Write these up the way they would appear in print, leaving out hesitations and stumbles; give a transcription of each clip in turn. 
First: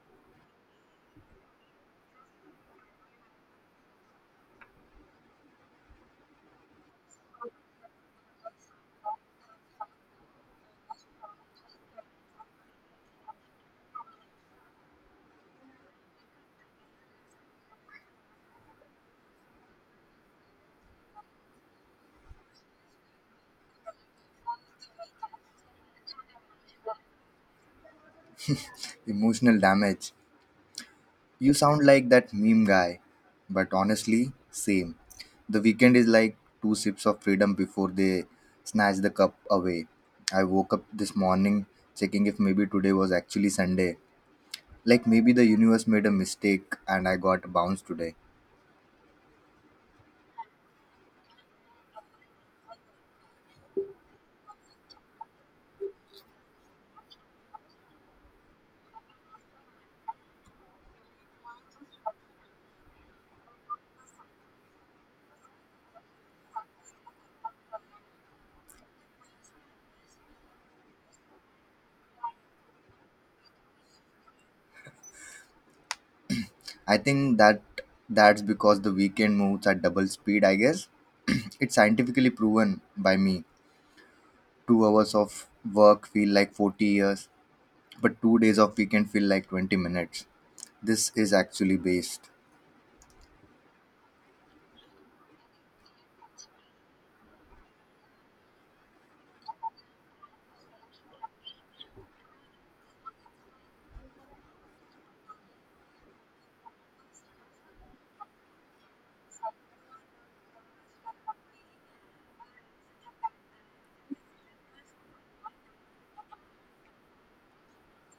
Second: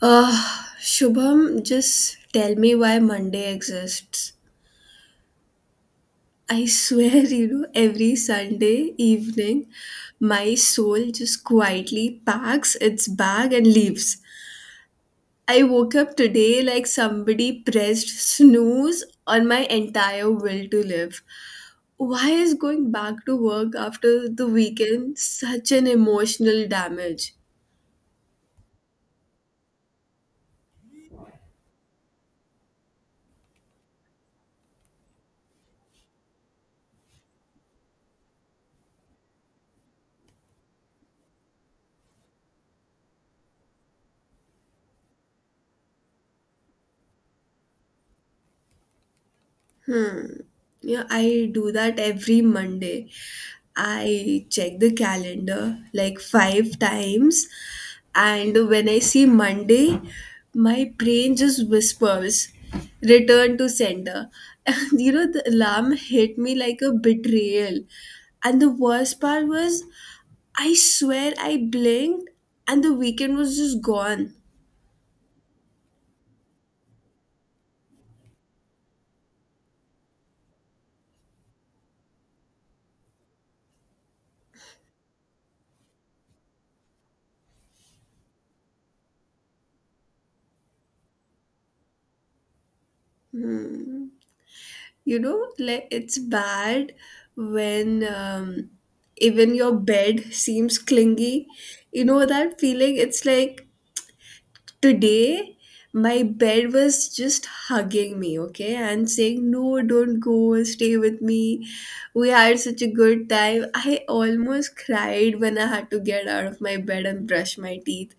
Shubham, just tell me why Monday exists. I swear, every Sunday evening, my soul just quietly packs its bag and leaves. I woke up today like somebody pressed snooze on my entire will to live. Why is going back to work after the weekend such an emotional damage? Emotional damage. You sound like that meme guy, but honestly, same. The weekend is like two sips of freedom before they snatch the cup away. I woke up this morning checking if maybe today was actually Sunday. Like maybe the universe made a mistake and I got bounced today. Hmm. Yeah, I do that every Monday. I check the calendar like five times, and when I see Monday, my brain just whispers, "Return to sender." The alarm hit me like a betrayal. And the worst part was, I swear I blinked, and the weekend was just gone. I think that's because the weekend moves at double speed, I guess. It's scientifically proven by me. 2 hours of work feel like 40 years. But 2 days of weekend feel like 20 minutes. This is actually based. Hmm. You know like it's bad when even your bed seems clingy. You know that feeling? It's like today my bed was just hugging me, okay, and saying, "No, don't go, stay with me, we had such a good time." I almost cried when I had to get out of my bed and brush my teeth.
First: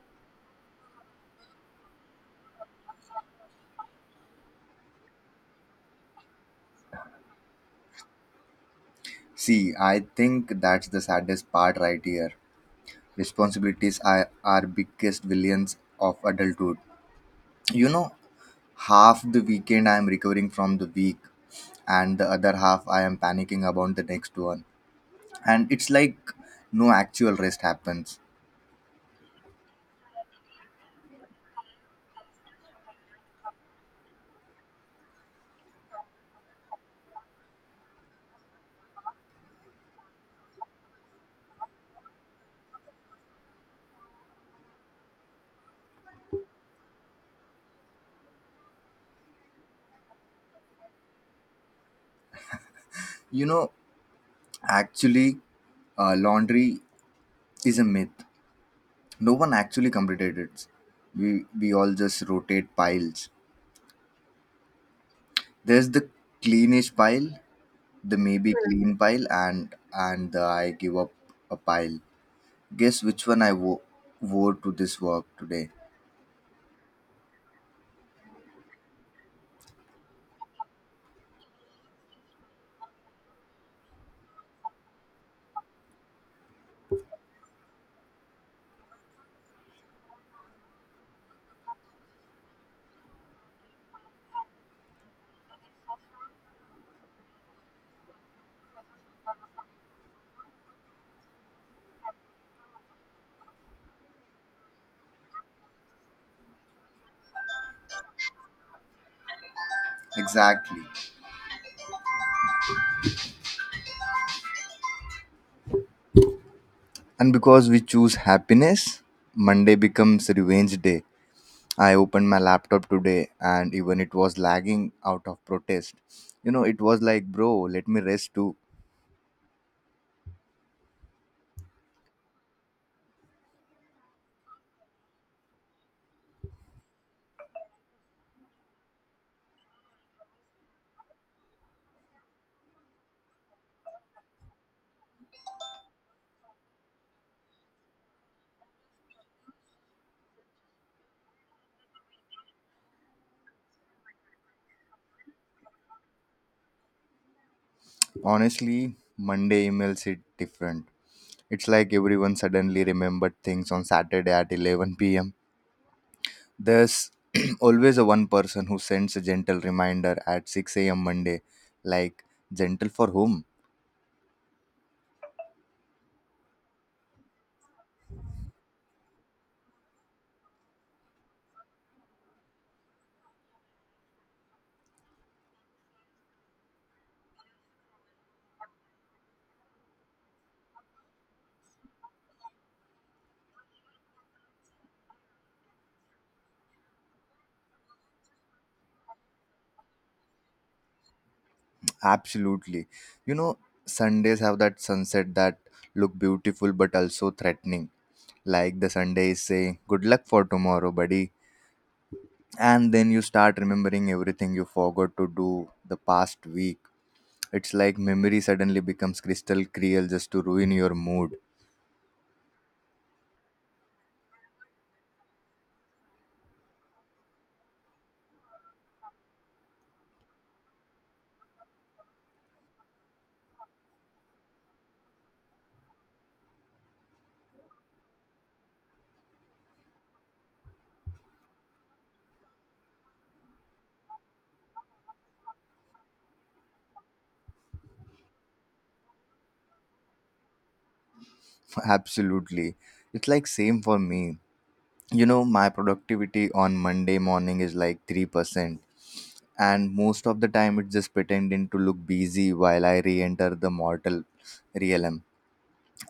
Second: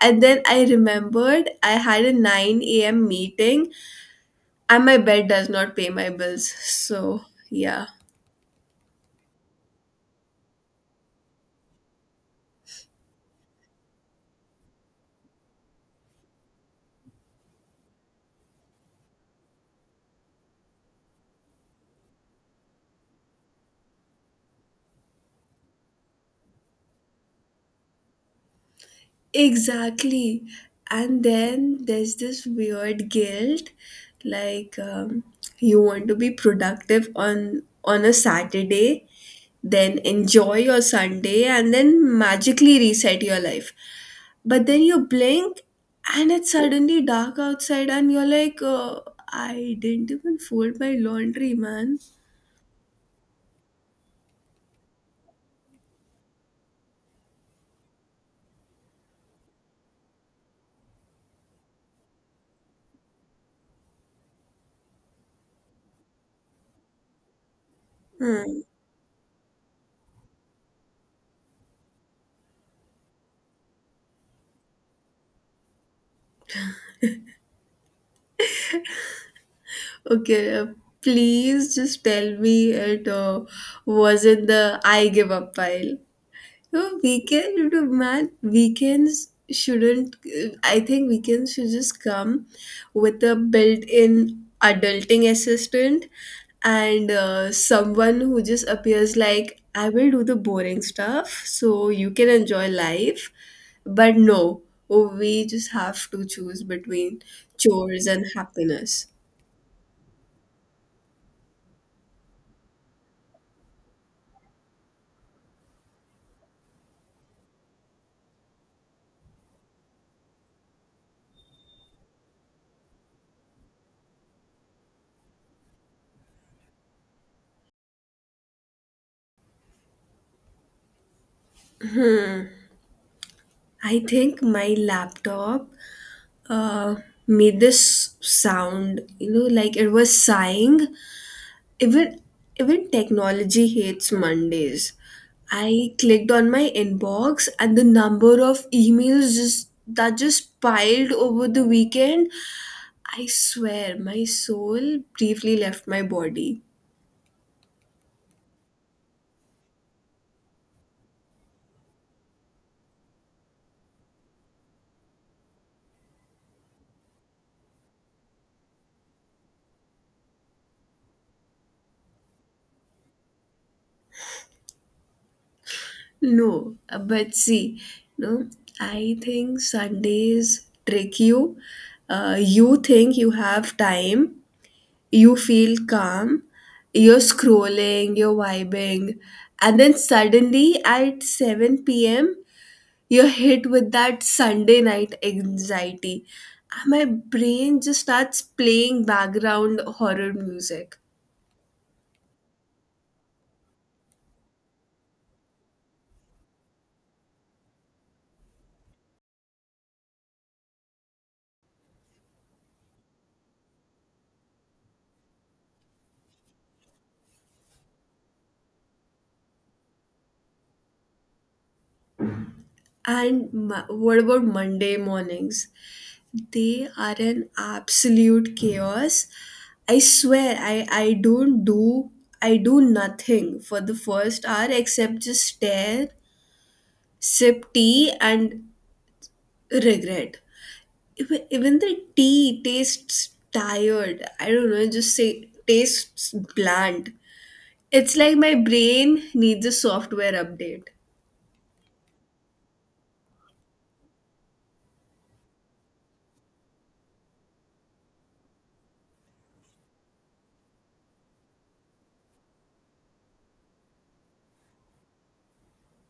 And then I remembered I had a 9 a.m meeting, and my bed does not pay my bills, so yeah. See, I think that's the saddest part right here. Responsibilities are our biggest villains of adulthood. You know, half the weekend I am recovering from the week, and the other half I am panicking about the next one. And it's like no actual rest happens. Exactly. And then there's this weird guilt, like, you want to be productive on a Saturday, then enjoy your Sunday and then magically reset your life. But then you blink and it's suddenly dark outside and you're like, I didn't even fold my laundry, man. You know, actually, laundry is a myth. No one actually completed it. We all just rotate piles. There's the cleanish pile, the maybe Hmm. clean pile, and the I give up a pile. Guess which one I wore to this work today? Okay, please just tell me it was in the I give up pile. No, weekend, you know, man, weekends shouldn't, I think weekends should just come with a built in adulting assistant and, someone who just appears like, "I will do the boring stuff so you can enjoy life." But no, we just have to choose between chores and happiness. Exactly. And because we choose happiness, Monday becomes revenge day. I opened my laptop today, and even it was lagging out of protest. You know, it was like, bro, let me rest too. I think my laptop, uh, made this sound, you know, like it was sighing. Even even technology hates Mondays. I clicked on my inbox and the number of emails just, that just piled over the weekend. I swear my soul briefly left my body. Honestly, Monday emails hit different. It's like everyone suddenly remembered things on Saturday at 11 p.m. There's always a one person who sends a gentle reminder at 6 a.m. Monday. Like, gentle for whom? No, but see, no, I think Sundays trick you. You think you have time, you feel calm, you're scrolling, you're vibing, and then suddenly at 7 p.m., you're hit with that Sunday night anxiety. And my brain just starts playing background horror music. Absolutely. You know, Sundays have that sunset that look beautiful but also threatening. Like the Sunday is saying, good luck for tomorrow, buddy. And then you start remembering everything you forgot to do the past week. It's like memory suddenly becomes crystal clear just to ruin your mood. What about Monday mornings? They are an absolute chaos. I swear, I don't do, I do nothing for the first hour except just stare, sip tea, and regret. Even the tea tastes tired. I don't know, it just say tastes bland. It's like my brain needs a software update. Absolutely. It's like same for me. You know, my productivity on Monday morning is like 3%. And most of the time, it's just pretending to look busy while I re enter the mortal realm.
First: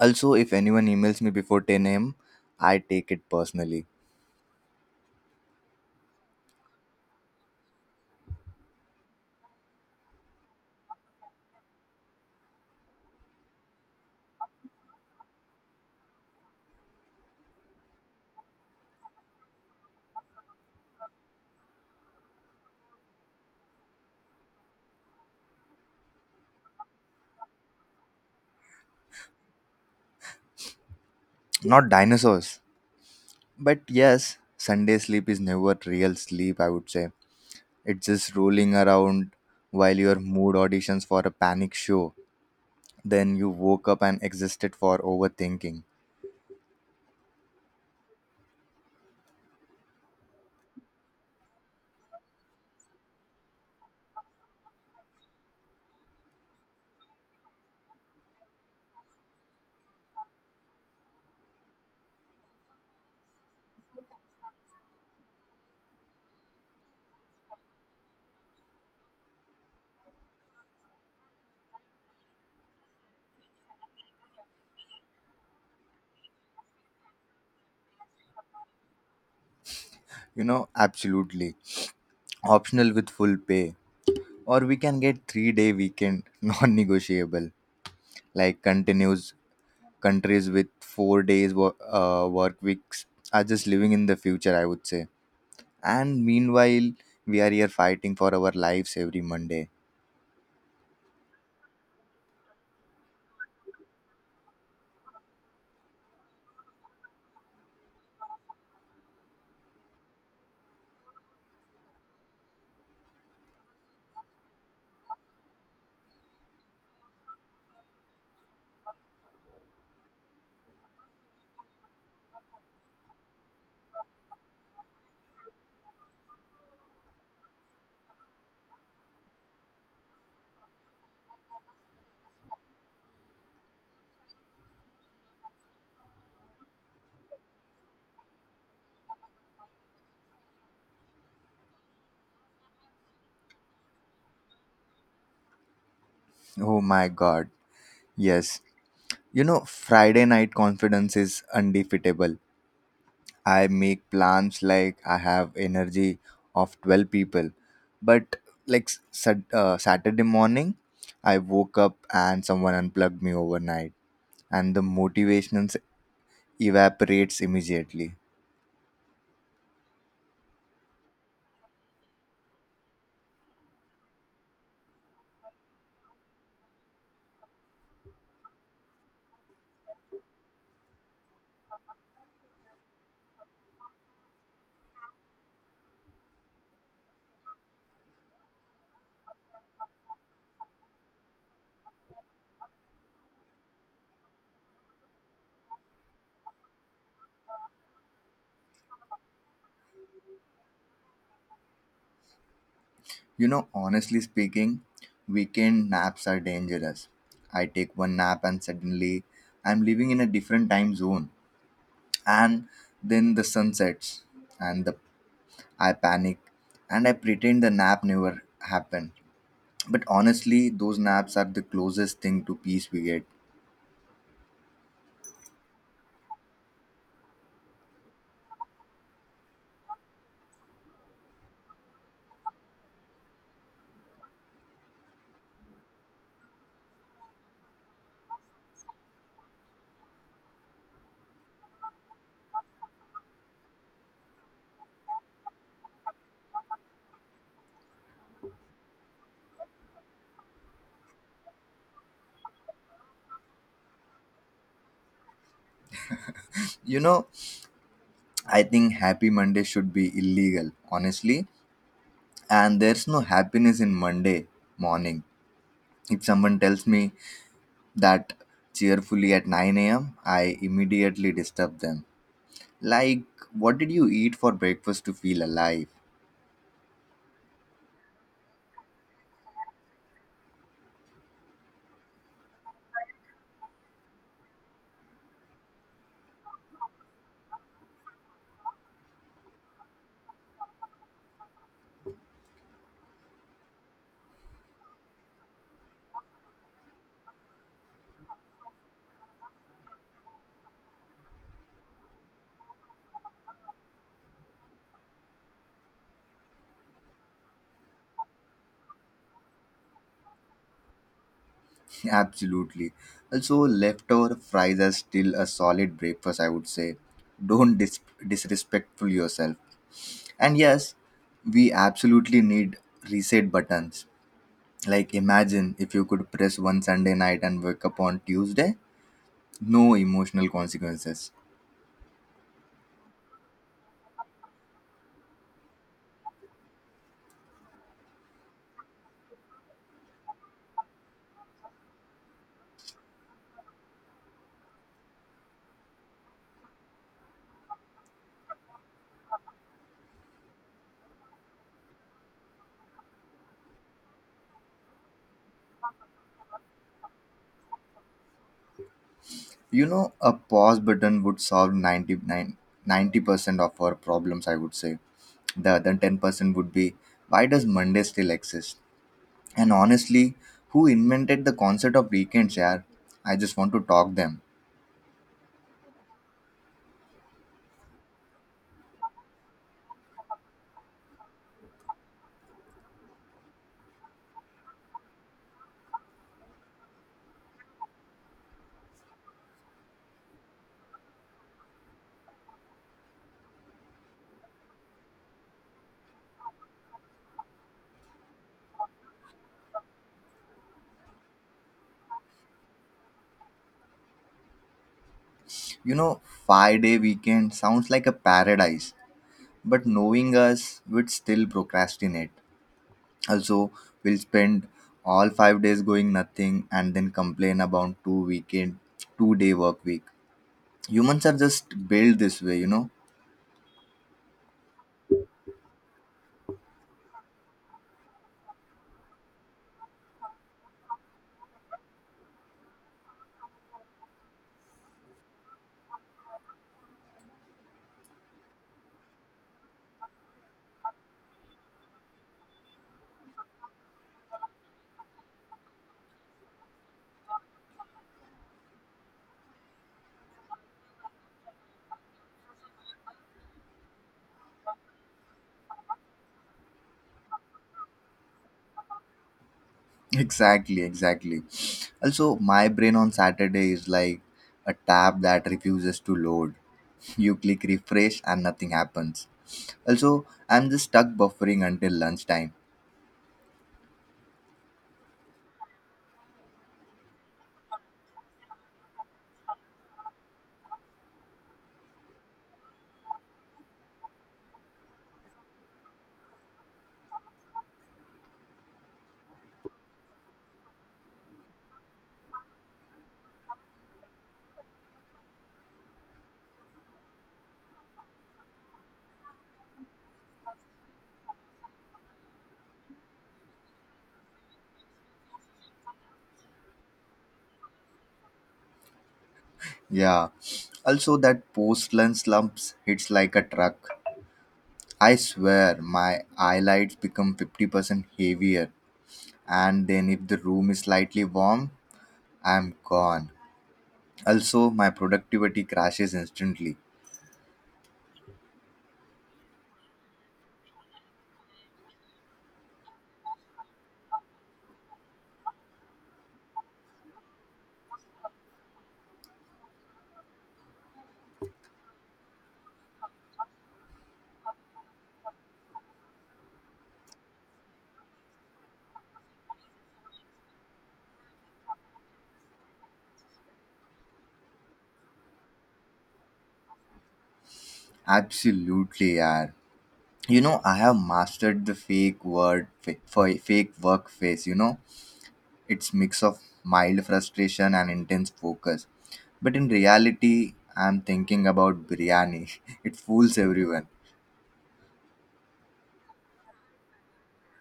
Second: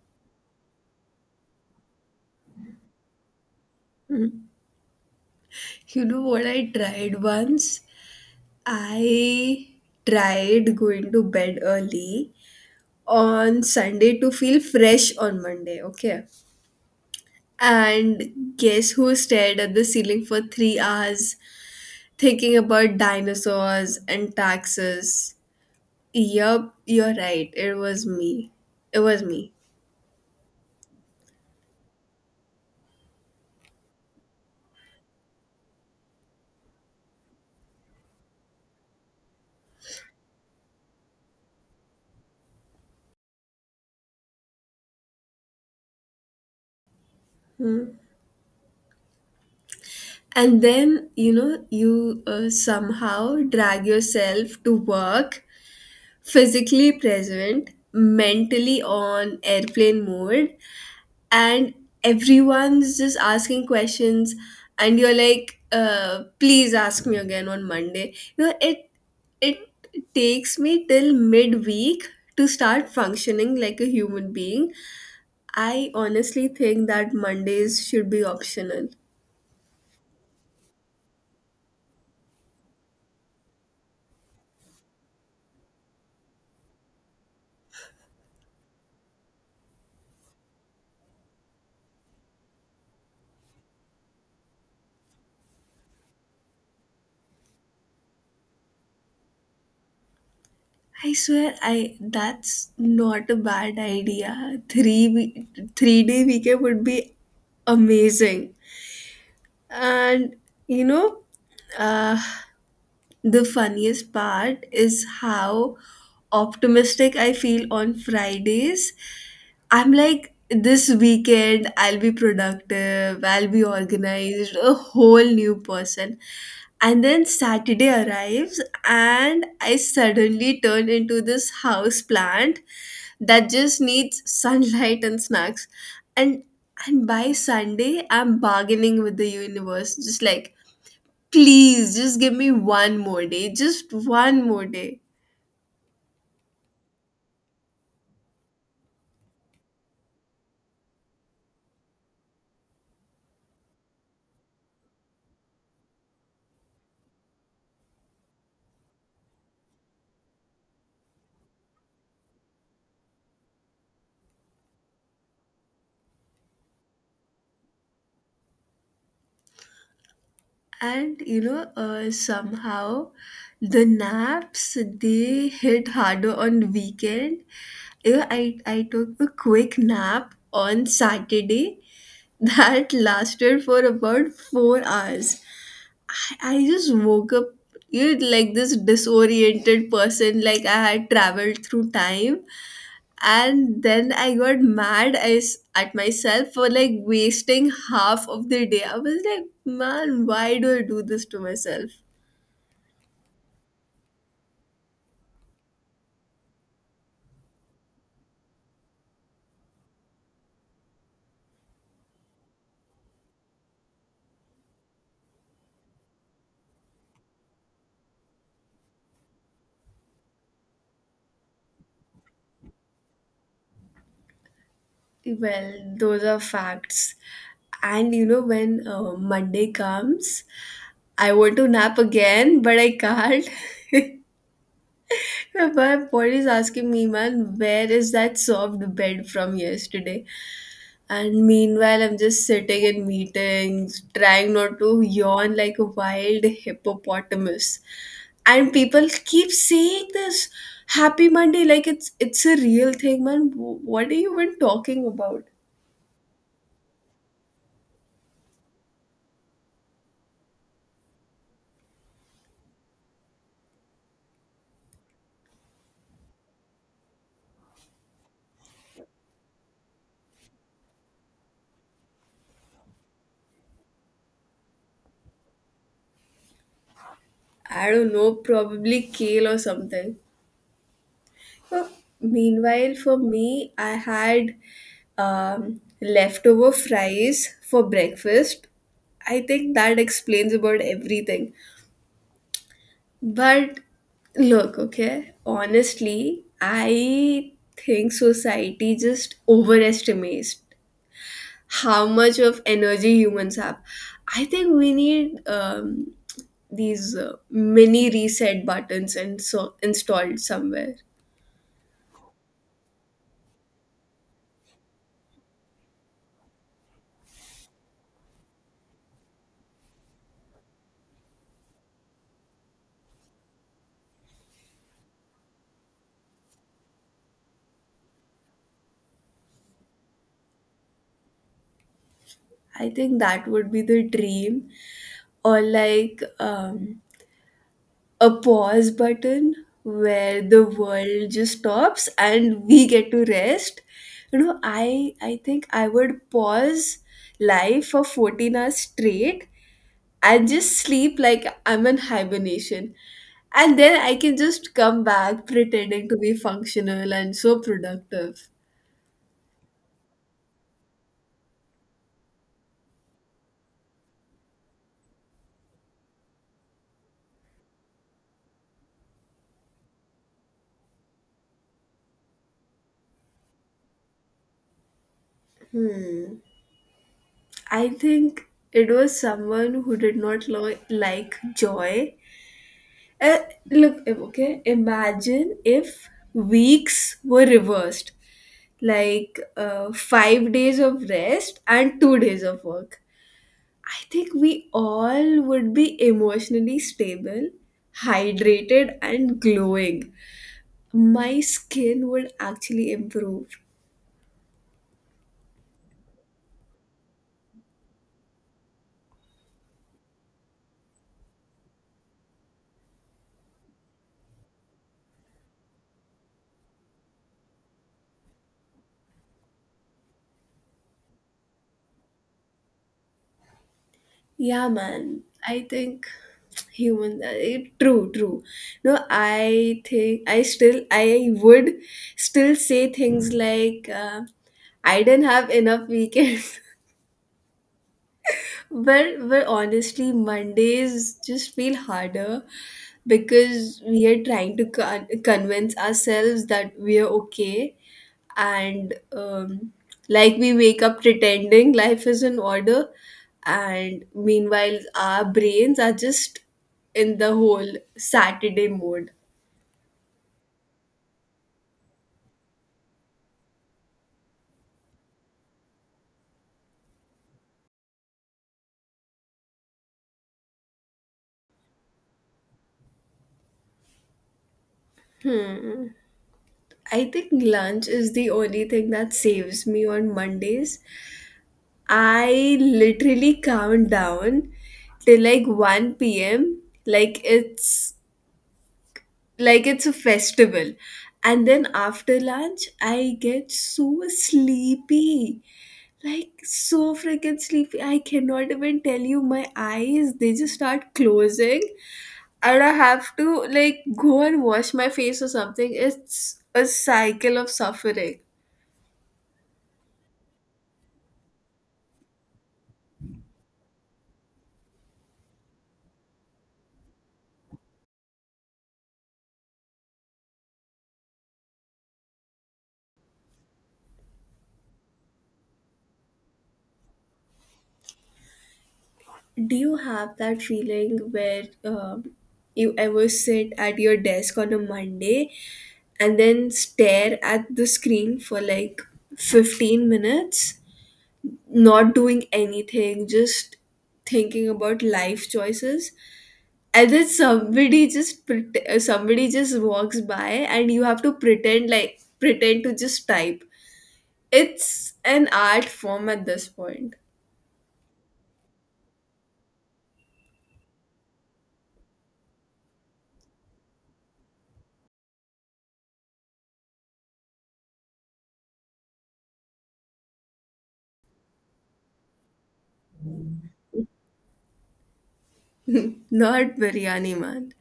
Also, if anyone emails me before 10 a.m., I take it personally. You know what I tried once? I tried going to bed early on Sunday to feel fresh on Monday, okay? And guess who stared at the ceiling for 3 hours thinking about dinosaurs and taxes? Yup, you're right. It was me. It was me. Not dinosaurs. But yes, Sunday sleep is never real sleep, I would say. It's just rolling around while your mood auditions for a panic show. Then you woke up and existed for overthinking. And then, you know, you, somehow drag yourself to work, physically present, mentally on airplane mode, and everyone's just asking questions, and you're like, please ask me again on Monday. You know, it takes me till midweek to start functioning like a human being. I honestly think that Mondays should be optional. You know, absolutely. Optional with full pay. Or we can get 3-day weekend, non negotiable. Like continues countries with 4 days work weeks are just living in the future, I would say. And meanwhile, we are here fighting for our lives every Monday. I swear, I that's not a bad idea. Three day weekend would be amazing. And you know, uh, the funniest part is how optimistic I feel on Fridays. I'm like, this weekend I'll be productive, I'll be organized, a whole new person. And then Saturday arrives, and I suddenly turn into this house plant that just needs sunlight and snacks. And and by Sunday, I'm bargaining with the universe, just like, please just give me one more day, just one more day. Oh my god. Yes, you know, Friday night confidence is undefeatable. I make plans like I have energy of 12 people. But like Saturday morning, I woke up and someone unplugged me overnight and the motivation evaporates immediately. And you know, somehow the naps, they hit harder on weekend. You know, I took a quick nap on Saturday that lasted for about 4 hours. i, just woke up, you know, like this disoriented person, like I had traveled through time. And then I got mad as at myself for like wasting half of the day. I was like, man, why do I do this to myself? You know, honestly speaking, weekend naps are dangerous. I take one nap and suddenly I'm living in a different time zone, and then the sun sets and the I panic and I pretend the nap never happened. But honestly, those naps are the closest thing to peace we get. Well, those are facts. And you know, when, Monday comes, I want to nap again, but I can't. My body is asking me, man, where is that soft bed from yesterday? And meanwhile, I'm just sitting in meetings, trying not to yawn like a wild hippopotamus. And people keep saying this happy Monday like it's a real thing, man. What are you even talking about? You know, I think Happy Monday should be illegal, honestly. And there's no happiness in Monday morning. If someone tells me that cheerfully at 9 a.m., I immediately disturb them. Like, what did you eat for breakfast to feel alive? I don't know, probably kale or something. So, meanwhile for me, I had leftover fries for breakfast. I think that explains about everything. But look, okay, honestly I think society just overestimates how much of energy humans have. I think we need, these, mini reset buttons and so installed somewhere. Absolutely. Also, leftover fries are still a solid breakfast, I would say. Don't disrespectful yourself. And yes, we absolutely need reset buttons. Like imagine if you could press one Sunday night and wake up on Tuesday, no emotional consequences. I think that would be the dream, or like, a pause button where the world just stops and we get to rest. You know, I think I would pause life for 14 hours straight. I just sleep like I'm in hibernation. And then I can just come back pretending to be functional and so productive. You know, a pause button would solve ninety nine ninety percent of our problems, I would say. The other 10% would be why does Monday still exist? And honestly, who invented the concept of weekends, yaar? I just want to talk them. Hmm. I think it was someone who did not like joy. Uh, imagine if weeks were reversed, like, 5 days of rest and 2 days of work. I think we all would be emotionally stable, hydrated, and glowing. My skin would actually improve. You know, 5-day weekend sounds like a paradise, but knowing us, we'd still procrastinate. Also, we'll spend all 5 days going nothing and then complain about two weekend, 2-day work week. Humans are just built this way, you know. Yeah, man. I think human. Eh, True, true. No, I think I would still say things like, I didn't have enough weekends. But honestly, Mondays just feel harder because we are trying to convince ourselves that we are okay, and, like we wake up pretending life is in order, and meanwhile our brains are just in the whole Saturday mode. Exactly, exactly. Also, my brain on Saturday is like a tab that refuses to load. You click refresh and nothing happens. Also, I'm just stuck buffering until lunchtime. I think lunch is the only thing that saves me on Mondays. I literally count down till like 1 p.m. like it's a festival. And then after lunch I get so sleepy. Like so freaking sleepy. I cannot even tell you, my eyes they just start closing, and I have to like go and wash my face or something. It's a cycle of suffering. Yeah. Also, that post lunch slumps hits like a truck. I swear, my eyelids become 50% heavier. And then, if the room is slightly warm, I'm gone. Also, my productivity crashes instantly. Do you have that feeling where, you ever sit at your desk on a Monday and then stare at the screen for like 15 minutes, not doing anything, just thinking about life choices? And then somebody just somebody just walks by and you have to pretend like pretend to just type. It's an art form at this point. Absolutely, yeah. You know, I have mastered the fake word for fake work face. It's mix of mild frustration and intense focus, but in reality, I'm thinking about biryani. It fools everyone. Not biryani, man.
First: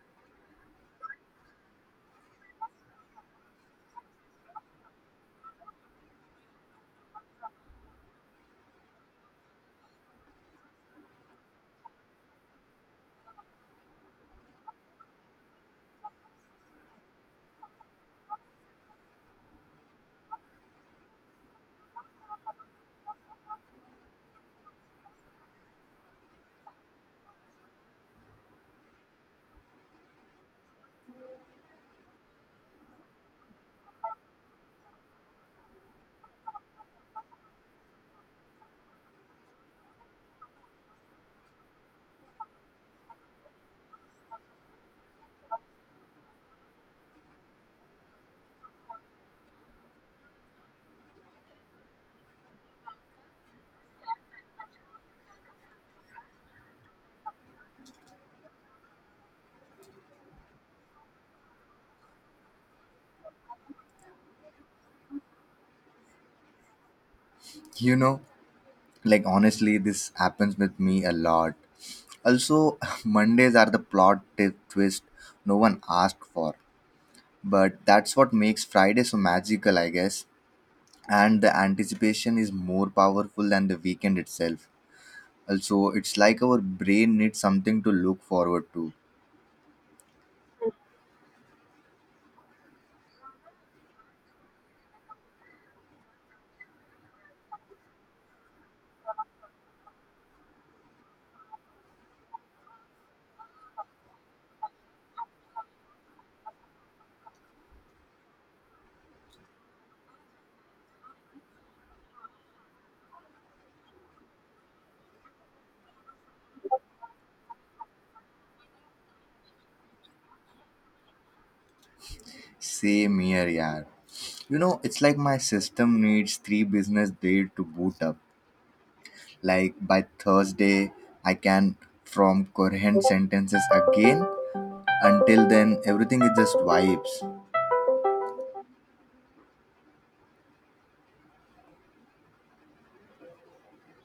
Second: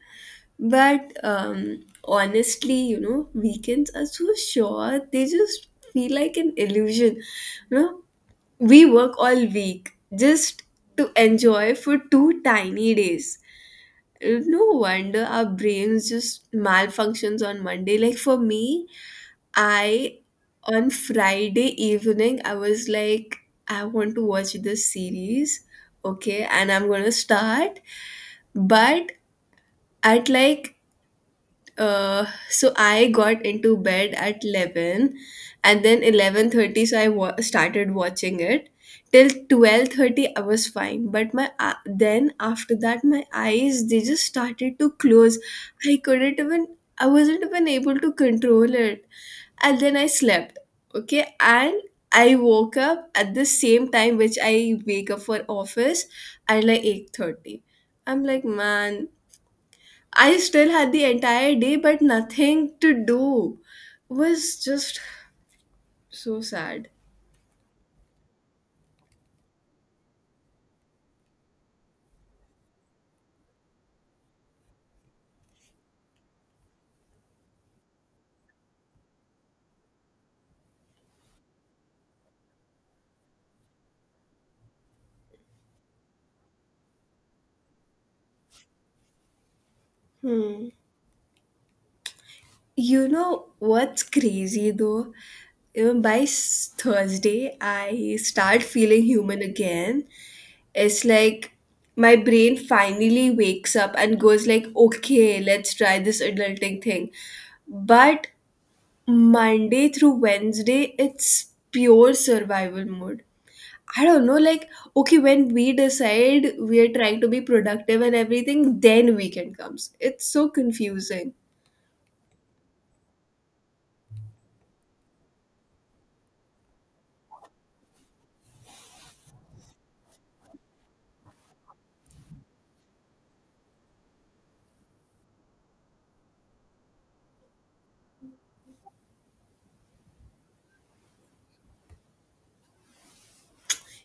But, honestly, you know, weekends are so short. They just feel like an illusion. You know, we work all week just to enjoy for two tiny days. No wonder our brains just malfunctions on Monday. Like for me, I on Friday evening I was like, I want to watch this series, okay, and I'm gonna start, but at like, so I got into bed at 11 and then 11:30 so I started watching it till 12:30. I was fine, but my, then after that my eyes, they just started to close. I couldn't even, I wasn't even able to control it. And then I slept, okay, and I woke up at the same time which I wake up for office, at like 8:30. I'm like, man, I still had the entire day, but nothing to do. Was just so sad. You know, like, honestly, this happens with me a lot. Also, Mondays are the plot tip twist no one asked for, but that's what makes Friday so magical, I guess. And the anticipation is more powerful than the weekend itself. Also, it's like our brain needs something to look forward to. Hmm. You know what's crazy though? Even by Thursday, I start feeling human again. It's like my brain finally wakes up and goes like, "Okay, let's try this adulting thing." But Monday through Wednesday, it's pure survival mode. I don't know, like, okay, when we decide we're trying to be productive and everything, then weekend comes. It's so confusing. Same here, yeah. You know, it's like my system needs 3 business days to boot up. Like by Thursday, I can form coherent sentences again. Until then, everything is just vibes.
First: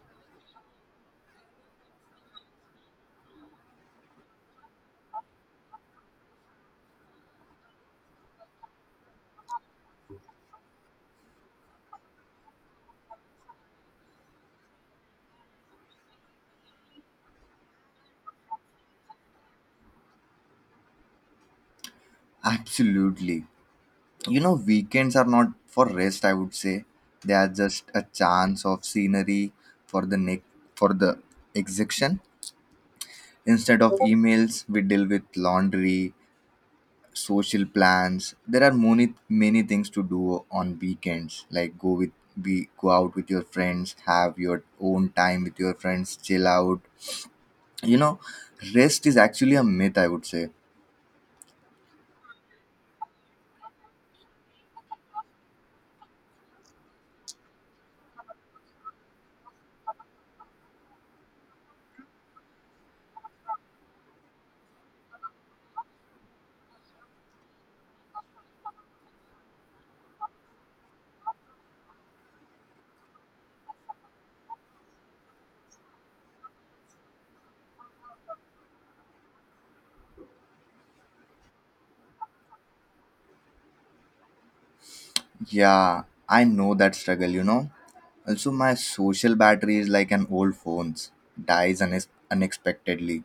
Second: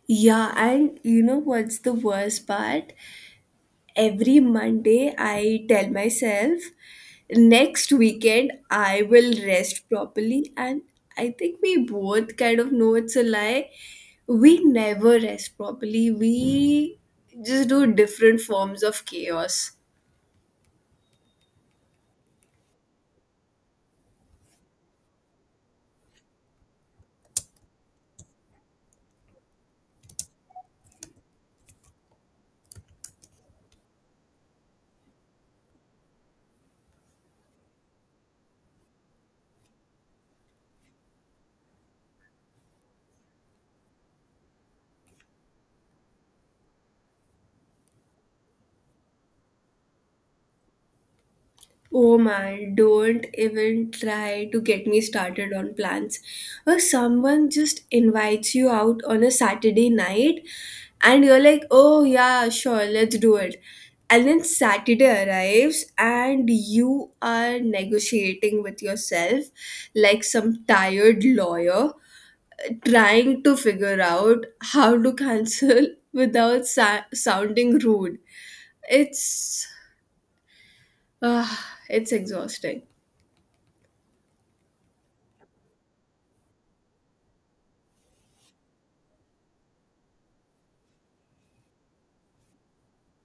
Yeah, and you know what's the worst part? Every Monday, I tell myself, next weekend, I will rest properly. And I think we both kind of know it's a lie. We never rest properly, we just do different forms of chaos. Absolutely. You know, weekends are not for rest, I would say. They are just a chance of scenery for the neck for the execution. Instead of emails, we deal with laundry, social plans. There are many many things to do on weekends, like go out with your friends, have your own time with your friends, chill out, you know. Rest is actually a myth, I would say. Oh man, don't even try to get me started on plans. Or someone just invites you out on a Saturday night and you're like, oh yeah, sure, let's do it. And then Saturday arrives and you are negotiating with yourself like some tired lawyer trying to figure out how to cancel without sounding rude. It's, ah, it's exhausting. Yeah, I know that struggle, you know. Also, my social battery is like an old phone's. Dies unexpectedly.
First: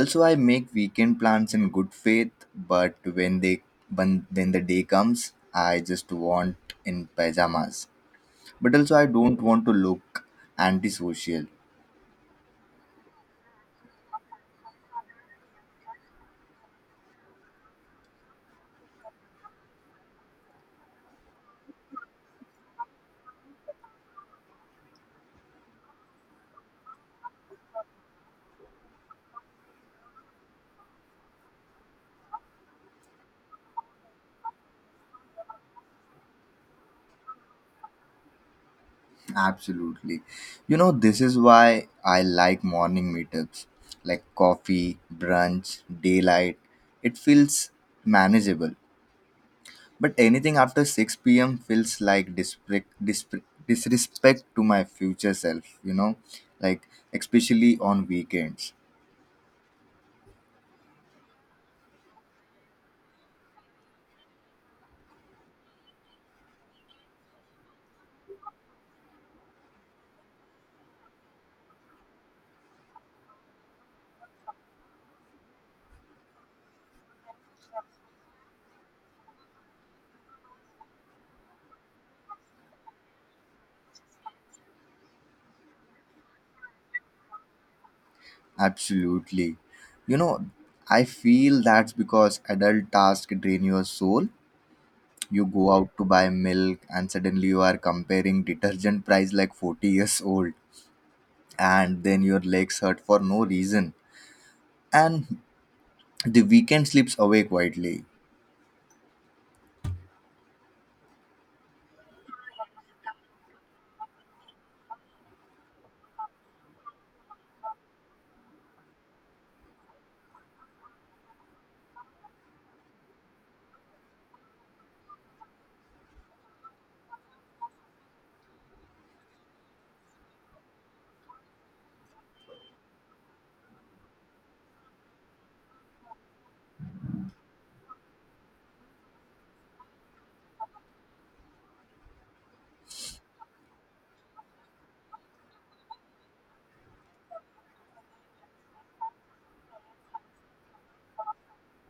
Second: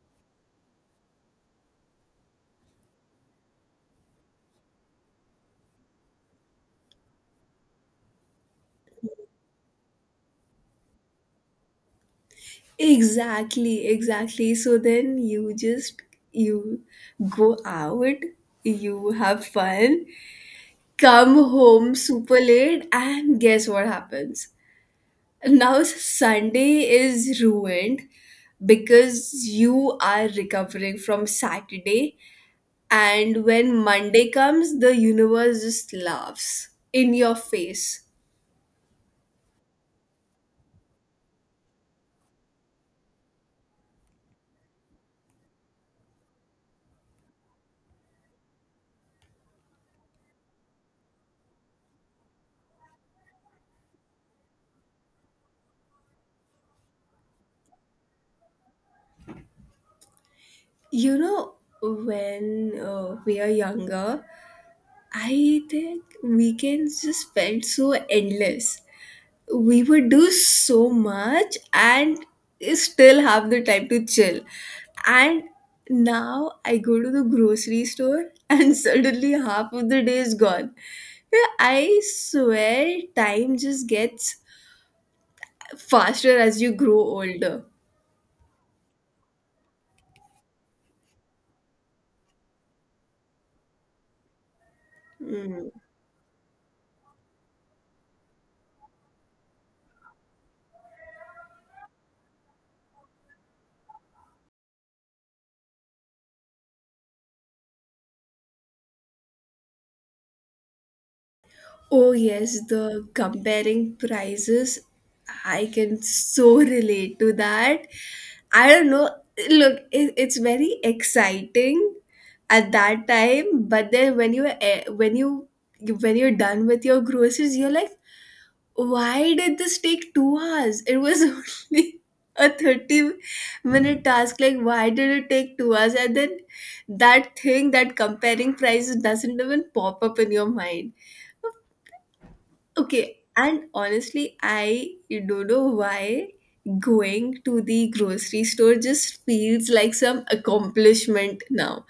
Also, I make weekend plans in good faith, but when the day comes I just want in pajamas. But also I don't want to look antisocial. Exactly, exactly. So then you just, you go out, you have fun, come home super late, and guess what happens? Now Sunday is ruined because you are recovering from Saturday, and when Monday comes, the universe just laughs in your face. Absolutely. You know, this is why I like morning meetups, like coffee, brunch, daylight. It feels manageable. But anything after 6 p.m. feels like disrespect to my future self, you know, like especially on weekends. You know, when, we are younger, I think weekends just felt so endless. We would do so much and still have the time to chill. And now I go to the grocery store and suddenly half of the day is gone. Yeah, I swear time just gets faster as you grow older. Absolutely. You know, I feel that's because adult tasks drain your soul. You go Mm. out to buy milk and suddenly you are comparing detergent price like 40 years old, and then your legs hurt for no reason, and the weekend slips away quietly. Oh, yes, the comparing prices. I can so relate to that. I don't know. Look, it's very exciting at that time, but then when when you when you're done with your groceries, you're like, why did this take 2 hours? It was only a 30-minute task. Like, why did it take 2 hours? And then that thing, that comparing prices doesn't even pop up in your mind. Okay, and honestly, I don't know why going to the grocery store just feels like some accomplishment now.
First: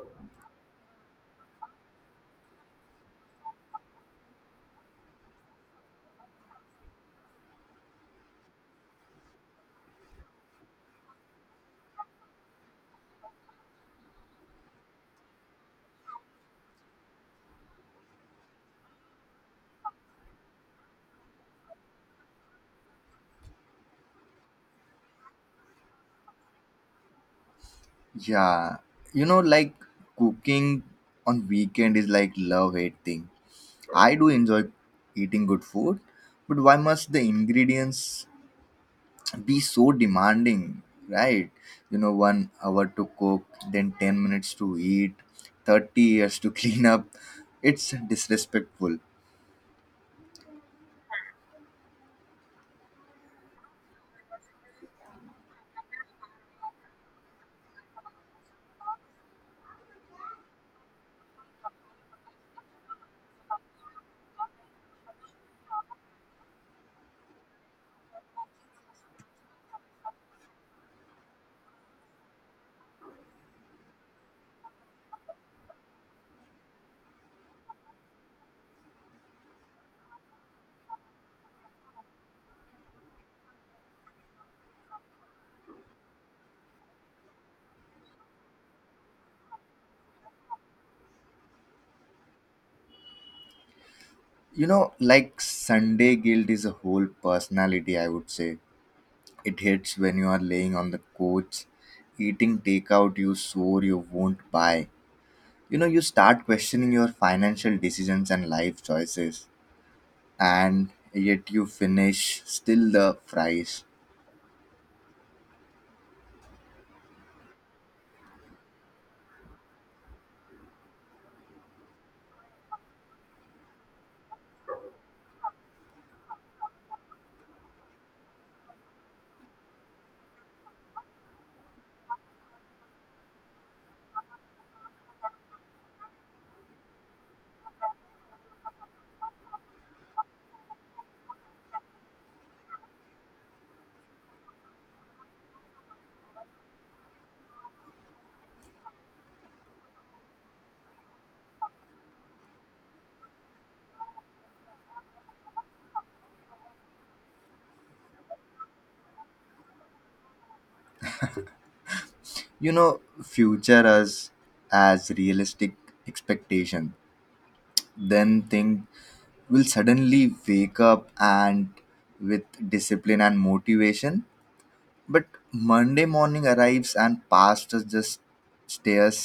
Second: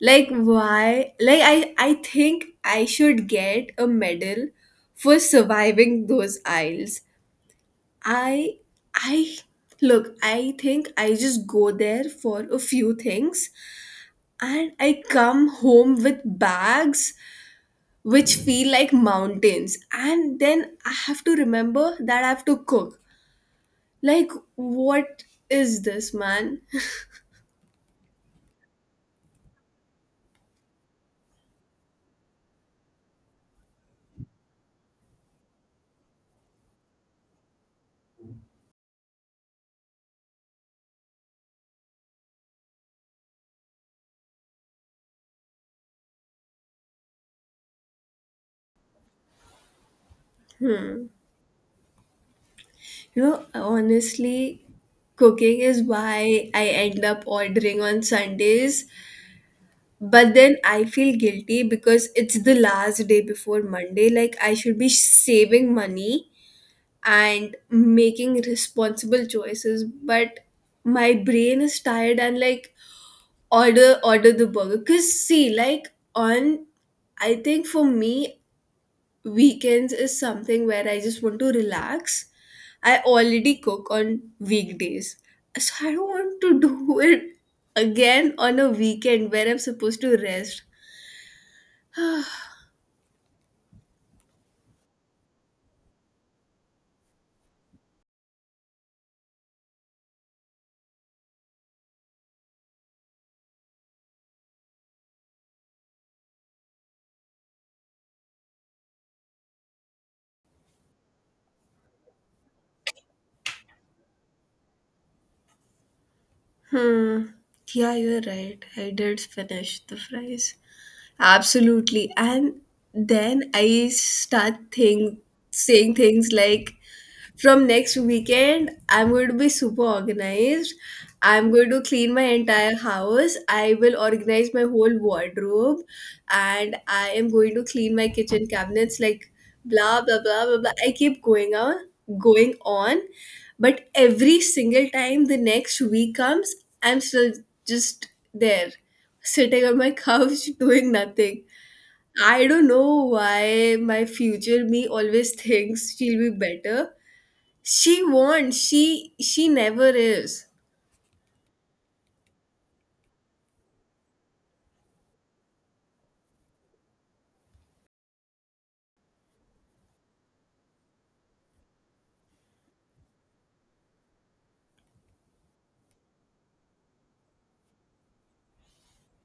Like why? Like I think I should get a medal for surviving those aisles. I I Look, I think I just go there for a few things and I come home with bags which feel like mountains, and then I have to remember that I have to cook. Like what is this, man? Yeah, you know, like cooking on weekend is like love hate thing. I do enjoy eating good food, but why must the ingredients be so demanding, right? You know, 1 hour to cook, then 10 minutes to eat, 30 years to clean up. It's disrespectful. You know, honestly, cooking is why I end up ordering on Sundays, but then I feel guilty because it's the last day before Monday. Like, I should be saving money and making responsible choices, but my brain is tired and like, order the burger. Because see, like on, I think for me, weekends is something where I just want to relax. I already cook on weekdays, so I don't want to do it again on a weekend where I'm supposed to rest. You know, like, Sunday guilt is a whole personality, I would say. It hits when you are laying on the couch eating takeout you swore you won't buy. You start questioning your financial decisions and life choices, and yet you finish still the fries. Hmm. Yeah, you're right, I did finish the fries. Absolutely. And then I start think saying things like, from next weekend I'm going to be super organized. I'm going to clean my entire house. I will organize my whole wardrobe and I am going to clean my kitchen cabinets, like blah blah blah blah blah. I keep going on going on. But every single time the next week comes, I'm still just there sitting on my couch doing nothing. I don't know why my future me always thinks she'll be better. She won't. She never is. You know, future us as realistic expectation, then thing will suddenly wake up and with discipline and motivation, but Monday morning arrives and past us just stares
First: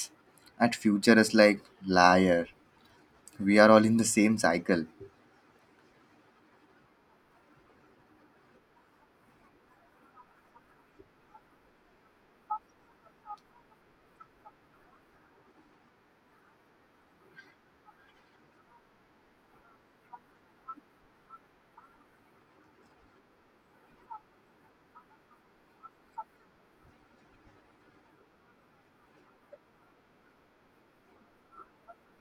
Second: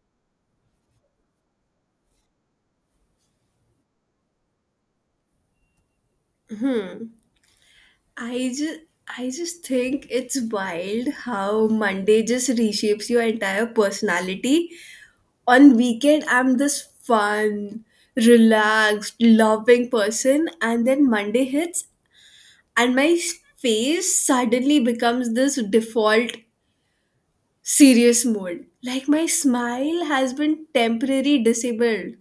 at future as like liar. We are all in the same cycle. I just I just think it's wild how Monday just reshapes your entire personality. On weekend I'm this fun, relaxed, loving person, and then Monday hits and my face suddenly becomes this default serious mode. Like my smile has been temporarily disabled.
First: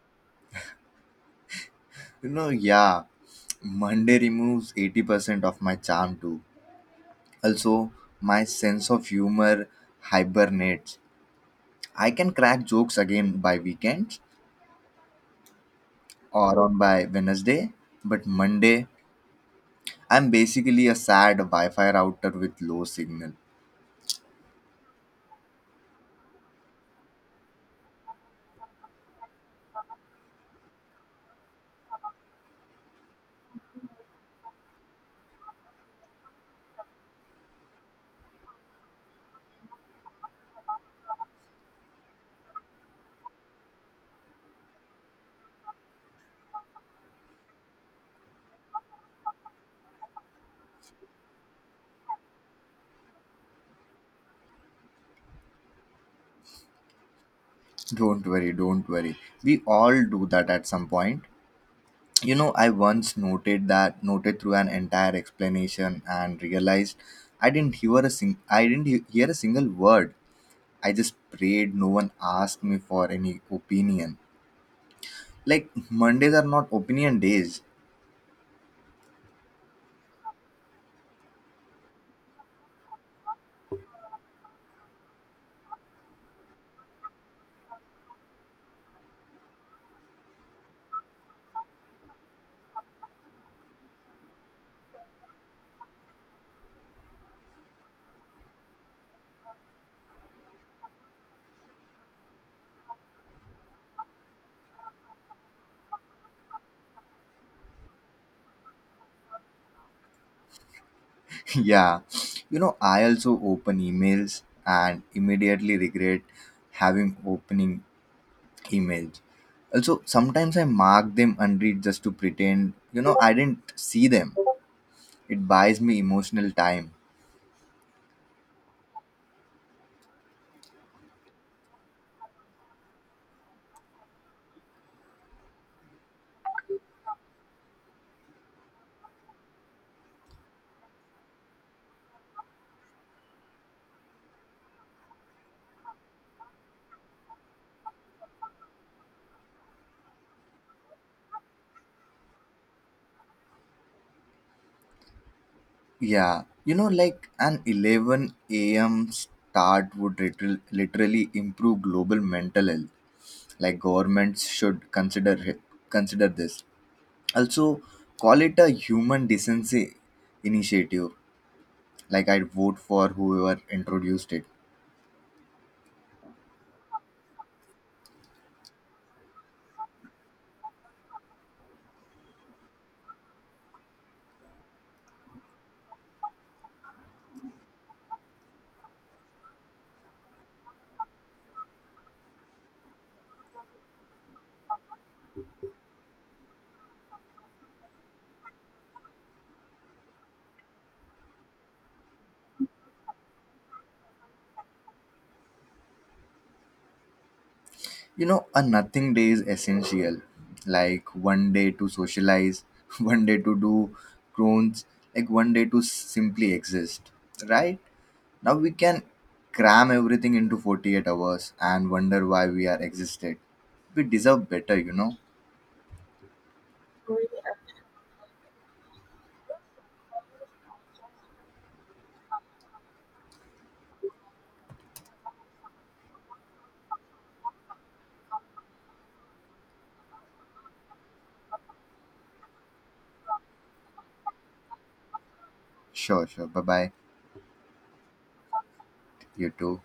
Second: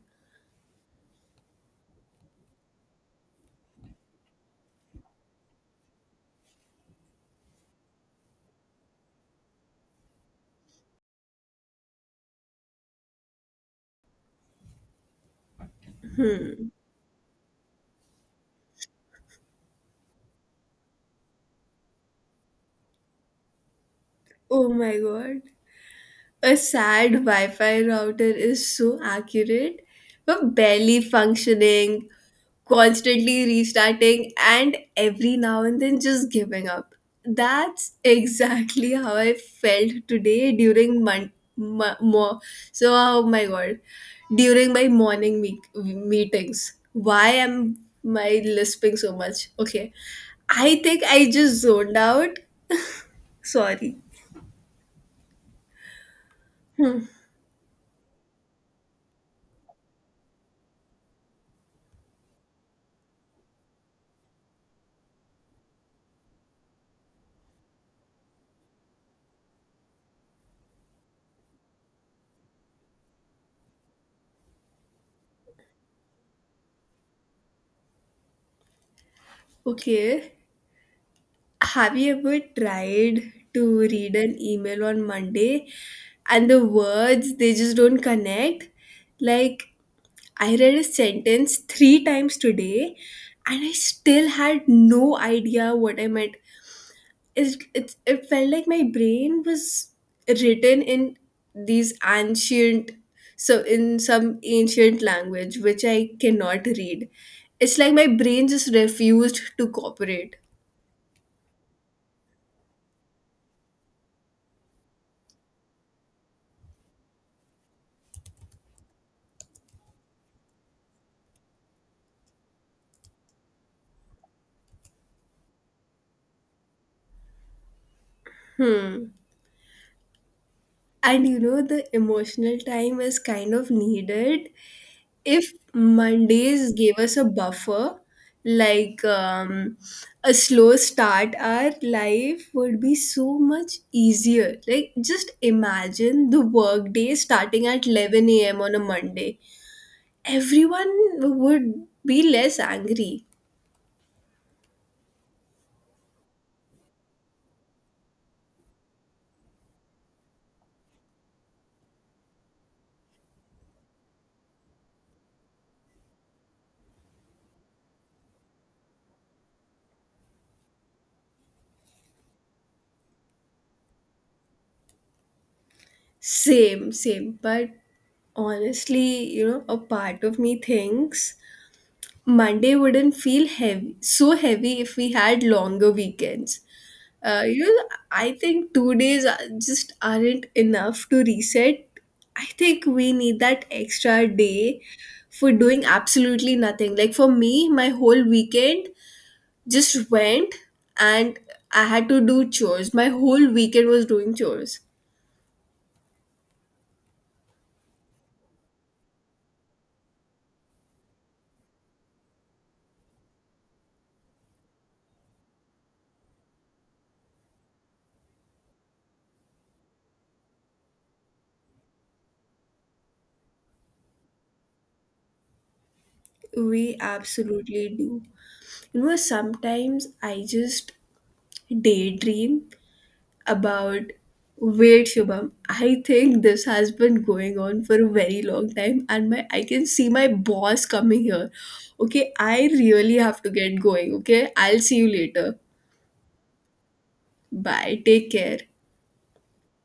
You know, yeah, Monday removes 80% of my charm too. Also my sense of humor hibernates. I can crack jokes again by weekends, or on by Wednesday, but Monday I'm basically a sad Wi-Fi router with low signal. Oh my god. A sad Wi Fi router is so accurate, but barely functioning, constantly restarting, and every now and then just giving up. That's exactly how I felt today during so oh my god, during my morning meetings. Why am I lisping so much? Okay, I think I just zoned out. Sorry. Hmm. Don't worry, don't worry. We all do that at some point. You know, I once noted that noted through an entire explanation and realized I didn't hear a sing I didn't he- hear a single word. I just prayed no one asked me for any opinion. Like Mondays are not opinion days. Okay. Have you ever tried to read an email on Monday and the words, they just don't connect? Like, I read a sentence three times today and I still had no idea what I meant. It felt like my brain was written in these ancient, so in some ancient language which I cannot read. It's like my brain just refused to cooperate. Yeah, you know, I also open emails and immediately regret having opening emails. Also, sometimes I mark them unread just to pretend, I didn't see them. It buys me emotional time. Hmm. And you know, the emotional time is kind of needed. If Mondays gave us a buffer, like a slow start, our life would be so much easier. Like, just imagine the workday starting at 11 a.m. on a Monday. Everyone would be less angry. Yeah, you know, like an 11 a.m. start would literally improve global mental health. Like governments should consider consider this. Also, call it a human decency initiative. Like, I'd vote for whoever introduced it. Same, same. But honestly, you know, a part of me thinks Monday wouldn't feel heavy, so heavy, if we had longer weekends. You know, I think just aren't enough to reset. I think we need that extra day for doing absolutely nothing. Like for me, my whole weekend just went and I had to do chores. My whole weekend was doing chores. You know, a nothing day is essential, like one day to socialize, one day to do crones, like one day to simply exist. Right now we can cram everything into 48 hours and wonder why we are existed. We deserve better, you know. We absolutely do. You know, sometimes I just daydream about, wait, Shubham, I think this has been going on for a very long time and my I can see my boss coming here. Okay, I really have to get going. Okay, I'll see you later. Sure, sure. Bye bye. Bye, take care. You too.